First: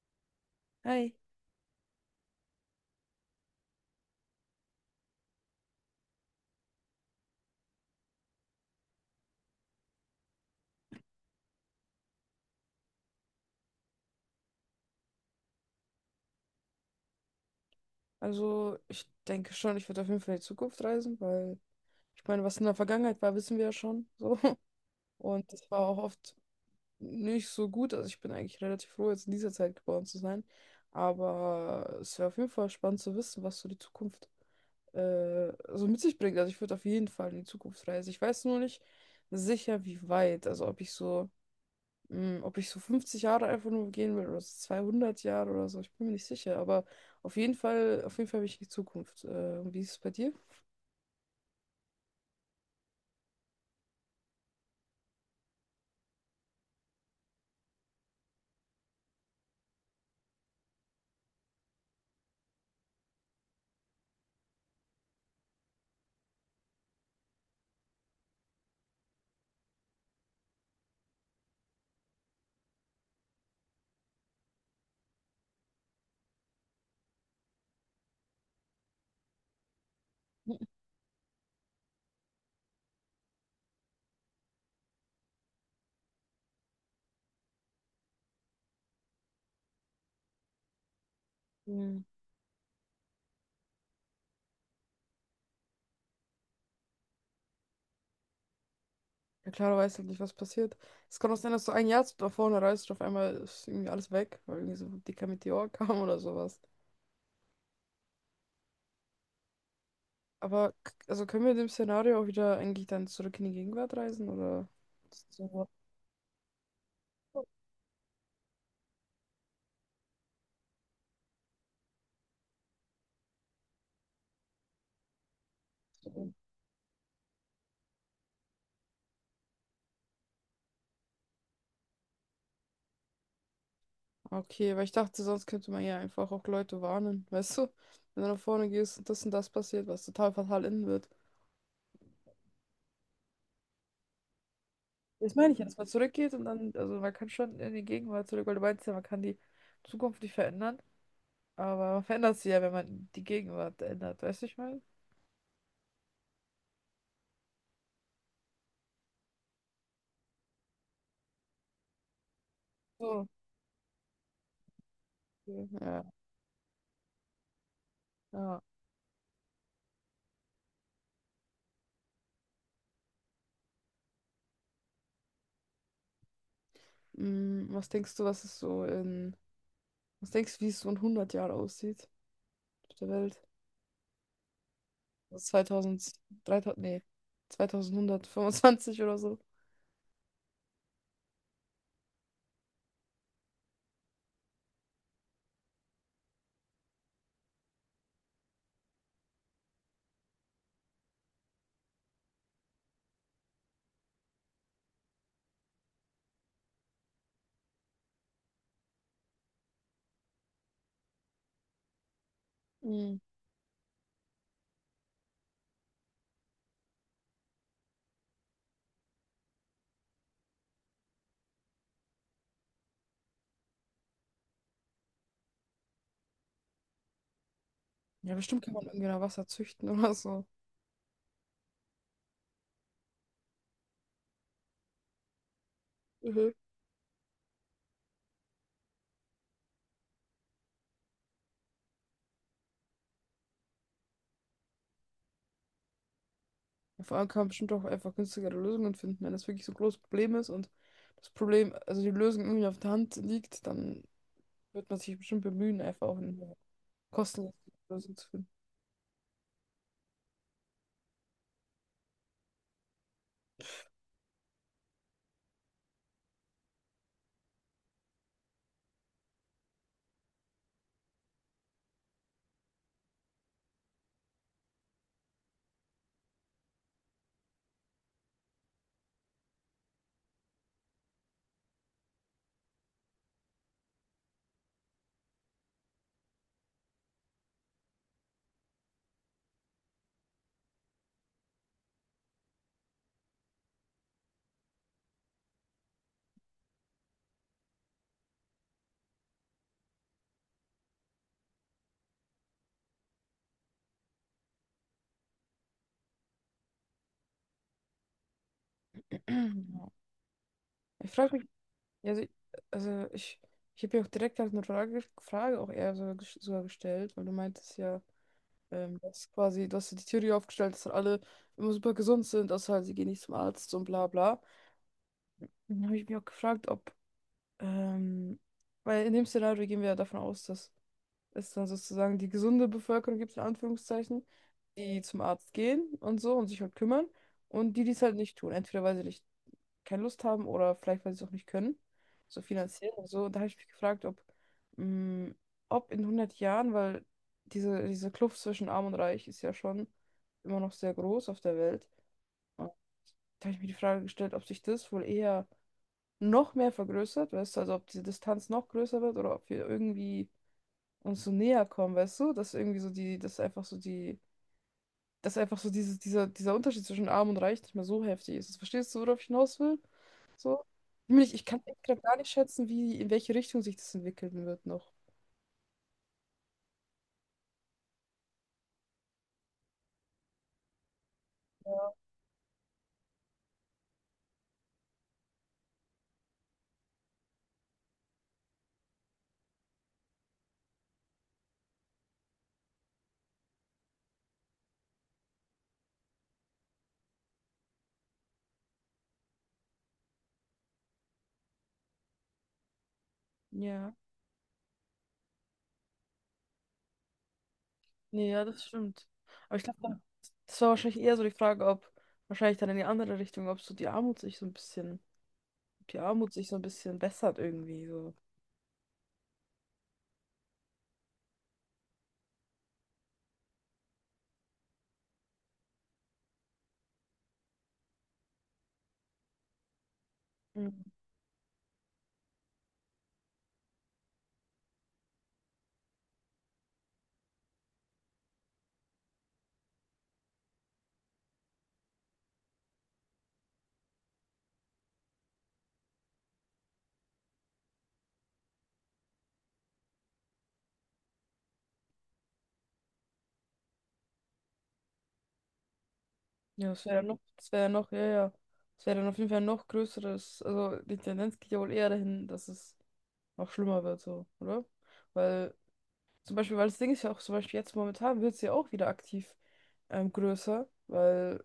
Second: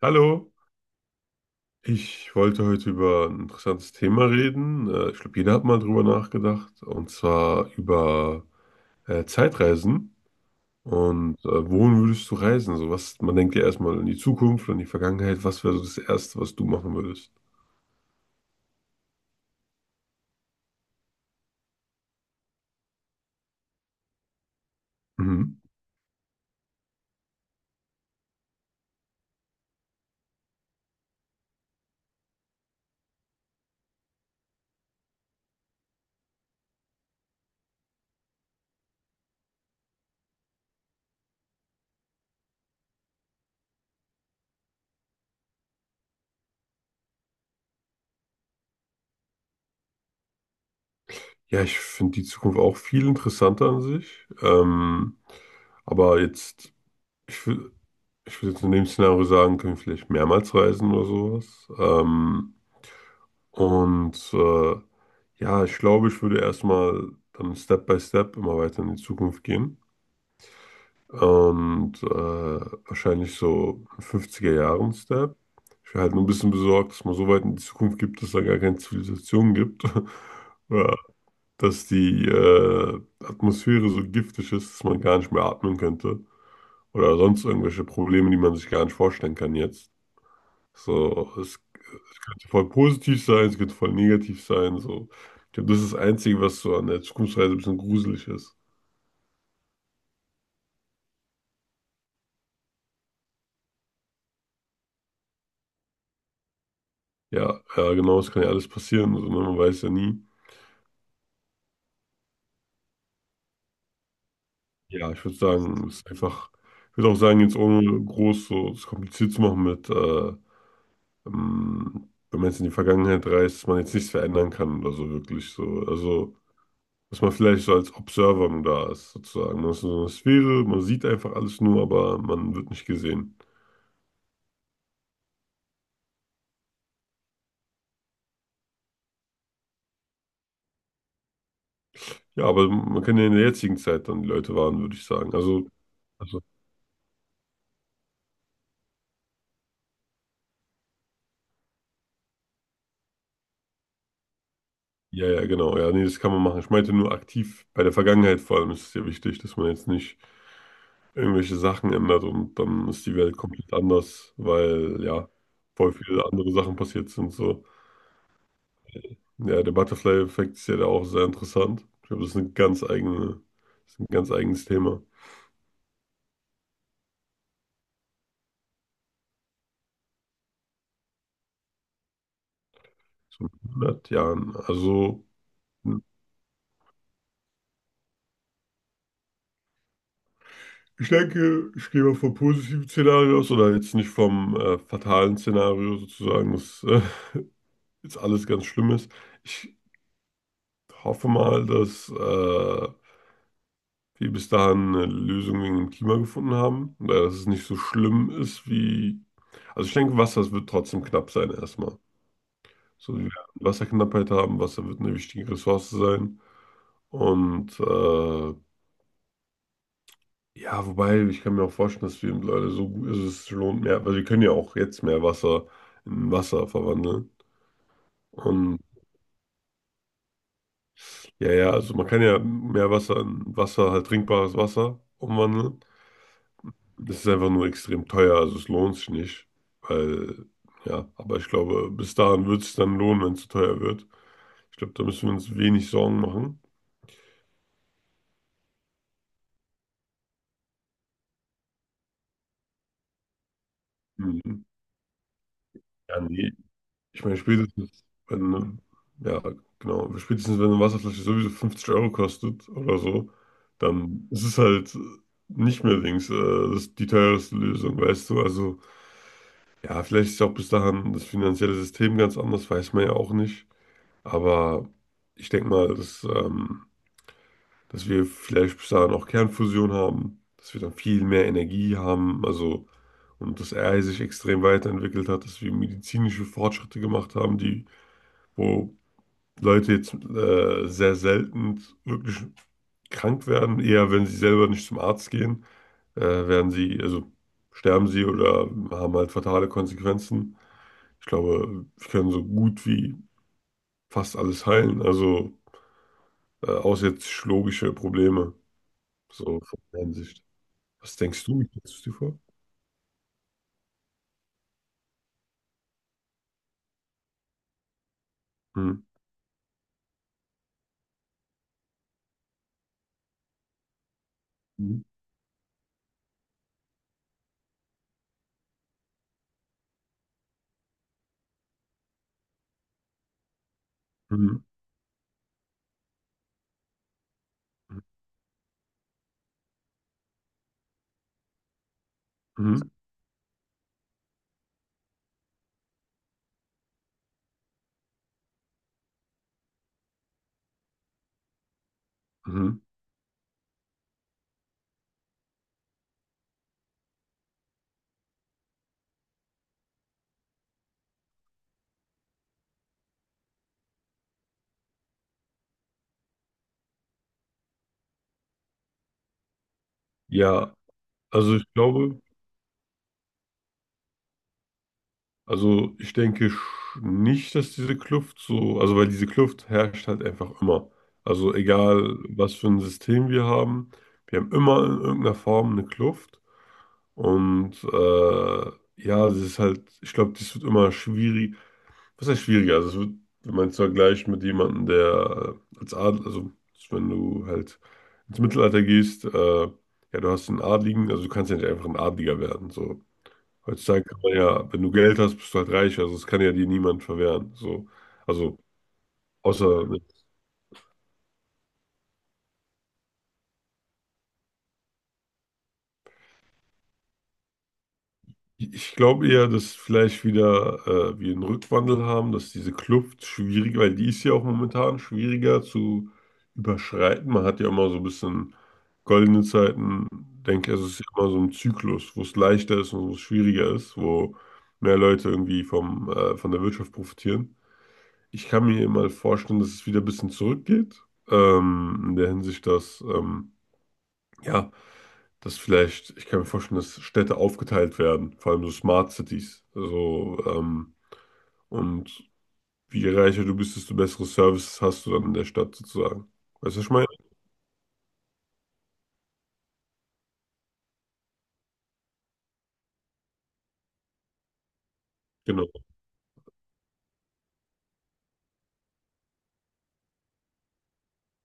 Hallo, Hi. ich wollte heute über ein interessantes Thema reden. Ich glaube, jeder hat mal drüber nachgedacht, und zwar über Zeitreisen. Und wohin würdest du reisen? So was, man denkt ja erstmal in die Zukunft, in die Vergangenheit. Was wäre so das Erste, was du machen würdest? Also, ich denke schon, ich würde auf jeden Fall in die Zukunft reisen, weil ich meine, was in der Vergangenheit war, wissen wir ja schon. So. Und Mhm. das war auch oft nicht so gut. Also, ich bin eigentlich relativ froh, jetzt in dieser Zeit geboren zu sein. Aber es wäre auf jeden Fall spannend zu wissen, was so die Zukunft so mit sich bringt. Also, ich würde auf jeden Fall in die Zukunft reisen. Ich weiß nur nicht sicher, wie weit. Also, ob ich so 50 Jahre einfach nur gehen will oder so 200 Jahre oder so, ich bin mir nicht sicher. Aber auf jeden Fall will ich in die Zukunft. Und wie ist es bei dir? Ja, ich finde die Zukunft auch viel interessanter an sich. Aber jetzt, ich will, ich würde jetzt in dem Szenario sagen, können wir vielleicht mehrmals reisen oder sowas. Und äh, ja, ich glaube, ich würde erstmal dann Step by Step immer weiter in die Zukunft gehen. Und wahrscheinlich so 50er Jahren Step. Ich wäre halt nur ein bisschen besorgt, dass man so weit in die Zukunft gibt, dass da gar keine Zivilisation gibt. Oder dass die Atmosphäre so giftig ist, dass man gar nicht mehr atmen könnte. Oder sonst irgendwelche Probleme, die man sich gar nicht vorstellen kann jetzt. So, es Hm. kann voll positiv sein, es kann voll negativ sein. So. Ich glaube, das ist das Einzige, was so an der Zukunftsreise ein bisschen gruselig ist. Ja, klar, du weißt halt nicht, was passiert. Es kann auch sein, dass du ein Jahr da vorne reist und auf einmal ist irgendwie alles weg, weil irgendwie so ein dicker Meteor kam oder sowas. Ja, ja, genau, es kann ja alles passieren. Also, ne, man weiß ja nie. Aber also können wir in dem Szenario auch wieder eigentlich dann zurück in die Gegenwart reisen oder? Ja, ich würde So. sagen, es ist einfach, ich würde auch sagen, jetzt ohne groß so es kompliziert zu machen mit, wenn man jetzt in die Vergangenheit reist, dass man jetzt nichts verändern kann oder so wirklich so. Also, dass man vielleicht so als Observer nur da ist, sozusagen. Man ist in so einer Sphäre, man sieht einfach alles nur, aber man wird nicht gesehen. Okay, weil ich dachte, sonst könnte man ja einfach auch Leute warnen, weißt du? Wenn du nach vorne gehst und das passiert, was total fatal enden wird. Ja, aber man kann ja in der jetzigen Zeit dann die Leute warnen, würde ich Das sagen. meine ich ja, dass man zurückgeht also, und dann, also man kann schon in die Gegenwart zurück, weil du meinst ja, man kann die Zukunft nicht verändern, aber man verändert sie ja, wenn man die Gegenwart ändert, weißt du, ich meine? ja, ja, genau. Ja, nee, das kann man machen. Ich meinte nur aktiv bei der Vergangenheit vor allem ist es ja wichtig, dass man jetzt nicht irgendwelche Sachen ändert und dann ist die So, Welt komplett anders, weil ja, okay, voll ja, viele andere Sachen passiert sind. So, ja. ja, der Butterfly-Effekt ist ja da auch sehr interessant. Ich glaube, das ist ein ganz eigenes Thema. Mm, was denkst du, was es so in, Was denkst du, wie es so in 100 Jahren aussieht auf der Welt? So in 100 Jahren. Also. Also 2000, 3000, nee, 2125 oder so. Ich denke, ich gehe mal vom positiven Szenario aus oder jetzt nicht vom fatalen Szenario sozusagen, dass jetzt alles ganz schlimm ist. Ich hoffe mal, dass wir bis dahin eine Lösung wegen dem Klima gefunden haben oder dass es nicht so schlimm ist wie. Also ich denke, Wasser es wird trotzdem knapp sein erstmal. So, Mhm. wir werden Wasserknappheit haben, Wasser wird eine wichtige Ressource sein und ja, wobei, ich kann mir auch vorstellen, dass wir Leute so gut, also es lohnt mehr, weil wir können ja auch jetzt mehr Wasser in Wasser verwandeln. Ja, bestimmt kann Und man irgendwie noch Wasser züchten oder so. ja, ja, also man kann ja mehr Wasser in Wasser, halt trinkbares Wasser umwandeln. Das ist einfach nur extrem teuer, also es lohnt sich nicht. Weil, ja, aber ich glaube, bis dahin wird es dann lohnen, wenn es zu teuer wird. Ich glaube, da müssen wir uns wenig Sorgen machen. Ja, vor allem kann man bestimmt auch einfach günstigere Lösungen finden. Wenn das wirklich so ein großes Problem ist und das Problem, also die Lösung irgendwie auf der Hand liegt, dann Mhm. wird man sich bestimmt bemühen, einfach auch Ja, nee, eine ich meine, kostenlose spätestens, Lösung zu wenn, ne, ja, genau, spätestens, wenn eine Wasserflasche sowieso 50 Euro kostet oder so, dann ist es halt nicht mehr links, das ist die teuerste Lösung, weißt du? Also, ja, vielleicht ist auch bis dahin das finanzielle System ganz anders, weiß man ja auch nicht. Aber ich denke mal, dass, dass wir vielleicht bis dahin auch Kernfusion haben, dass wir dann viel mehr Energie haben, also, und dass AI sich extrem weiterentwickelt hat, dass wir medizinische Fortschritte gemacht haben, die wo Leute jetzt sehr selten wirklich krank werden. Eher, wenn sie selber nicht zum Arzt gehen, werden sie, also sterben sie oder haben halt fatale Konsequenzen. Ich glaube, wir können so gut wie fast alles heilen. Also außer jetzt psychologische Probleme, so von finden. der Hinsicht. Ich Was frage denkst mich, du? Wie stellst du es dir also, vor? also ich, ich habe ja auch direkt halt eine Frage auch eher sogar, sogar gestellt, weil du meintest ja, Hm. Dass quasi, du hast ja die Theorie aufgestellt, dass halt alle immer super gesund sind, außer halt, sie gehen nicht zum Arzt und bla bla. Mhm. Dann habe ich mich auch gefragt, ähm, weil in dem Szenario gehen wir ja davon aus, dass ist dann sozusagen die gesunde Bevölkerung, gibt es in Anführungszeichen, Mhm. die zum Arzt gehen und so und sich halt kümmern und die, die es halt nicht tun. Entweder weil sie nicht keine Lust haben oder vielleicht, weil sie es auch nicht können, so Mhm. finanziell und so. Und da habe ich mich gefragt, mh, ob in 100 Jahren, weil diese Kluft zwischen Arm und Reich ist ja schon immer noch sehr groß auf der Welt. Und Mhm. da habe ich mir die Frage gestellt, ob sich das wohl eher noch mehr vergrößert, weißt du, also ob diese Distanz noch größer wird oder ob wir irgendwie uns so näher kommen, weißt du? Dass irgendwie so dieses, dieser Unterschied zwischen Arm und Reich nicht mehr so heftig ist. Verstehst du, worauf ich hinaus will? So? Ja, Ich meine, ich also kann ich echt grad gar glaube. nicht schätzen, wie, in welche Richtung sich das entwickeln wird noch. Also ich denke nicht, dass diese Kluft so, also weil diese Kluft herrscht halt einfach immer. Also egal, was für ein System wir haben immer in irgendeiner Form eine Kluft. Und ja, das ist halt, ich glaube, das wird immer schwierig. Was heißt schwieriger? Also es wird, wenn man es vergleicht mit jemandem, der als Adel, also wenn du halt ins Mittelalter gehst, ja, du hast einen Adligen, also du kannst ja nicht einfach ein Adliger werden. So, Ja, heutzutage kann man ja, wenn du Geld hast, bist du halt reich. Also das kann ja dir niemand verwehren. So. nee, ja, Also das stimmt. Aber ich außer, glaube, das war wahrscheinlich eher so die Frage, ob wahrscheinlich dann in die andere Richtung, ob so die Armut sich so ein bisschen, ob die Armut sich so ein bisschen bessert irgendwie so. ich glaube eher, dass vielleicht wieder wir einen Rückwandel haben, dass diese Kluft schwierig, weil die ist ja auch momentan schwieriger zu überschreiten. Man hat ja immer so ein bisschen goldene Zeiten, denke ich, es ist ja immer so ein Zyklus, wo es leichter ist und wo es schwieriger ist, wo mehr Leute irgendwie von der Wirtschaft profitieren. Ich kann mir mal vorstellen, dass es wieder ein bisschen zurückgeht. In der Hinsicht, ja, dass vielleicht, ich kann mir vorstellen, dass Städte aufgeteilt werden, vor allem so Smart Cities. Also, und je reicher du bist, desto bessere Services hast du dann in der Stadt sozusagen. Ja, Weißt du, was ich meine? Das wäre ja noch, ja, ja. Das wäre dann auf jeden Fall noch größeres, also die Tendenz geht ja wohl eher dahin, dass es noch schlimmer wird, so, oder? Weil, Genau. weil das Ding ist ja auch zum Beispiel jetzt momentan wird es ja auch wieder aktiv größer,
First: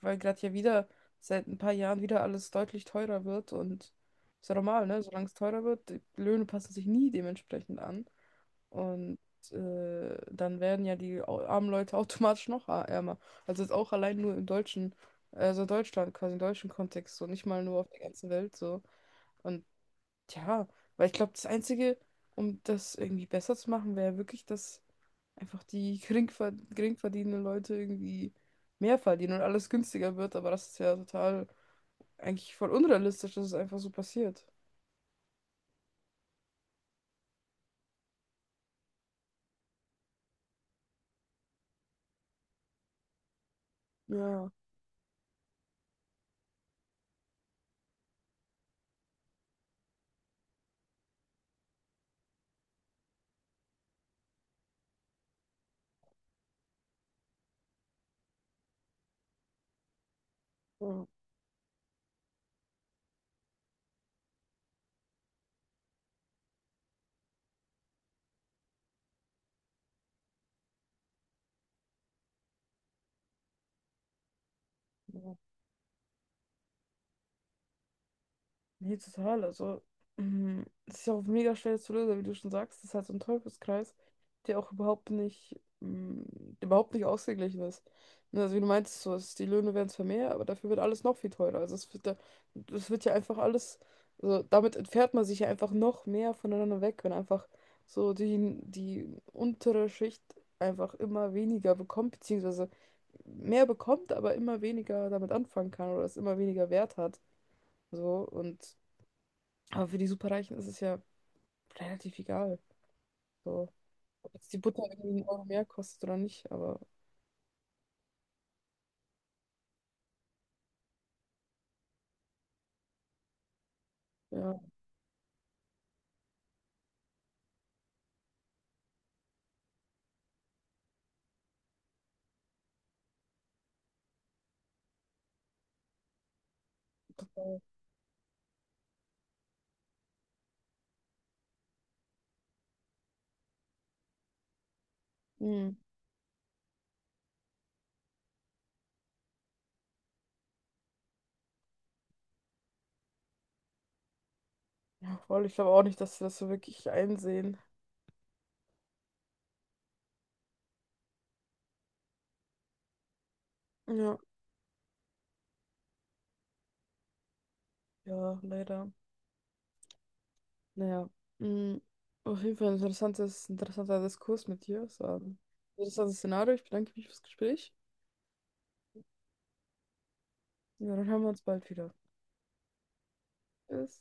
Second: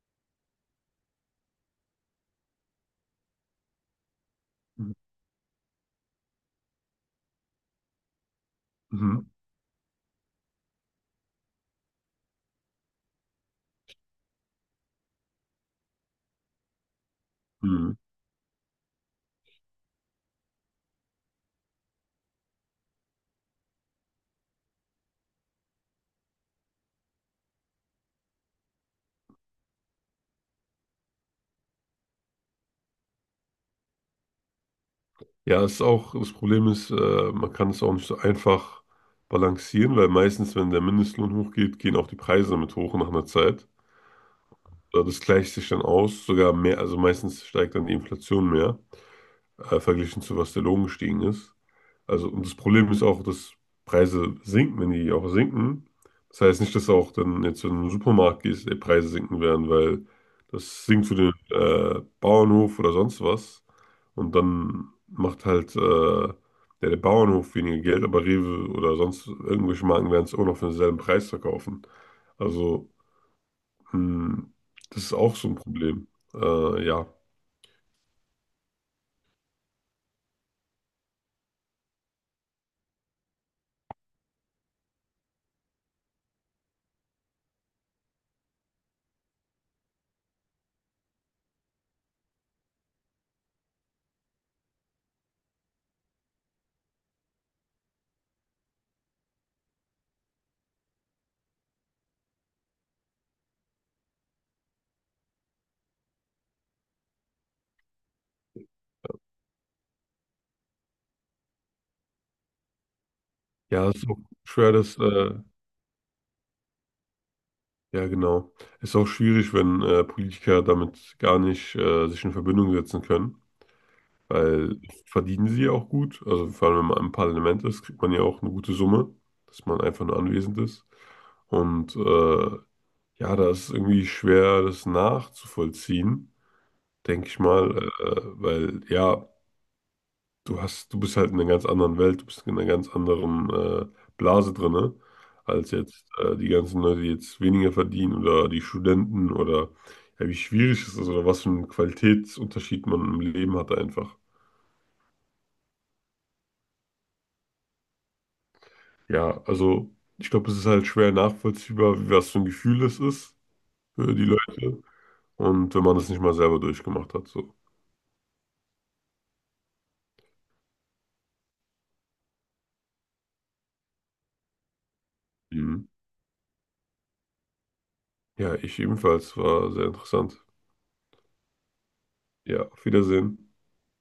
weil gerade ja wieder seit ein paar Jahren wieder alles deutlich teurer wird und ist ja normal, ne? Solange es teurer wird, die Löhne passen sich nie dementsprechend an. Und Mhm. Dann werden ja die armen Leute automatisch noch ärmer. Also jetzt auch allein nur im deutschen, also Deutschland, quasi im deutschen Kontext, so nicht mal nur auf Mhm. der ganzen Welt so. Und ja, weil ich glaube, das Einzige, um das irgendwie besser zu machen, wäre wirklich, dass einfach die geringverdienenden Leute irgendwie mehr verdienen und alles günstiger wird. Aber das ist ja total eigentlich voll unrealistisch, dass es einfach so passiert. Ja, es ist auch, das Problem ist, man kann es auch nicht so einfach balancieren, weil meistens, wenn der Mindestlohn hochgeht, gehen auch die Preise damit hoch nach einer Zeit. Ja, Ja, das gleicht sich dann aus, sogar mehr, also meistens steigt dann die Inflation mehr, verglichen zu was der Lohn gestiegen ist. Also, und das Problem ist auch, dass Preise sinken, wenn die auch sinken. Das heißt nicht, dass auch dann jetzt, wenn du in den Supermarkt gehst, die Preise sinken werden, weil das ja, sinkt für den Bauernhof oder sonst was. Und dann macht halt ja, der Bauernhof weniger Geld, aber Rewe oder sonst irgendwelche Marken werden es auch noch für denselben Preis verkaufen. Also. Hm, das ist ja. auch so ein Problem. Ja. Nee, total. Also, mm, es ist ja auch mega schwer zu lösen, wie du schon sagst. Das ist halt so ein Teufelskreis, der auch überhaupt nicht, mm, der überhaupt nicht ausgeglichen ist. Ne, also, wie du meintest, so, es, die Löhne werden zwar mehr, aber dafür wird alles noch viel teurer. Also das wird ja einfach alles, also, damit entfernt man sich ja einfach noch mehr voneinander weg, wenn einfach die untere Schicht einfach immer weniger bekommt, beziehungsweise mehr bekommt, aber immer weniger damit anfangen kann oder es immer weniger Wert hat. So, und aber für die Superreichen ist es ja relativ egal. So, Ja, es ist auch ob jetzt die schwer, Butter dass irgendwie einen Euro mehr kostet oder nicht, aber ja genau. Es ist auch schwierig, wenn, Politiker damit gar nicht, sich in Verbindung setzen können, ja, weil verdienen sie ja auch gut. Also, vor allem, wenn man im Parlament ist, kriegt man ja auch eine gute Summe, dass man einfach nur anwesend ist. Und, ja, da ist es irgendwie schwer, das nachzuvollziehen, denke ich total. mal, weil ja du hast, du bist halt in einer ganz anderen Welt, du bist in einer ganz anderen Blase drinne, Hm. als jetzt die ganzen Leute, die jetzt weniger verdienen oder die Studenten oder ja, wie schwierig es ist oder was für einen Qualitätsunterschied man im Leben hat einfach. Ja, voll. Ich glaube auch nicht, dass sie das so wirklich einsehen. Ja, also ich glaube, es ist halt schwer nachvollziehbar, was für ein Gefühl es ist für Ja, die Leute und wenn man das nicht mal selber durchgemacht hat, so. ja, leider. Naja. Hm. Auf jeden Fall ein interessanter Diskurs mit dir. Es war ein Mhm. interessantes Szenario. Ich bedanke mich fürs Gespräch. Ja, ich ebenfalls, war sehr interessant. Ja, dann hören wir uns bald wieder. Ja, auf Wiedersehen. Tschüss.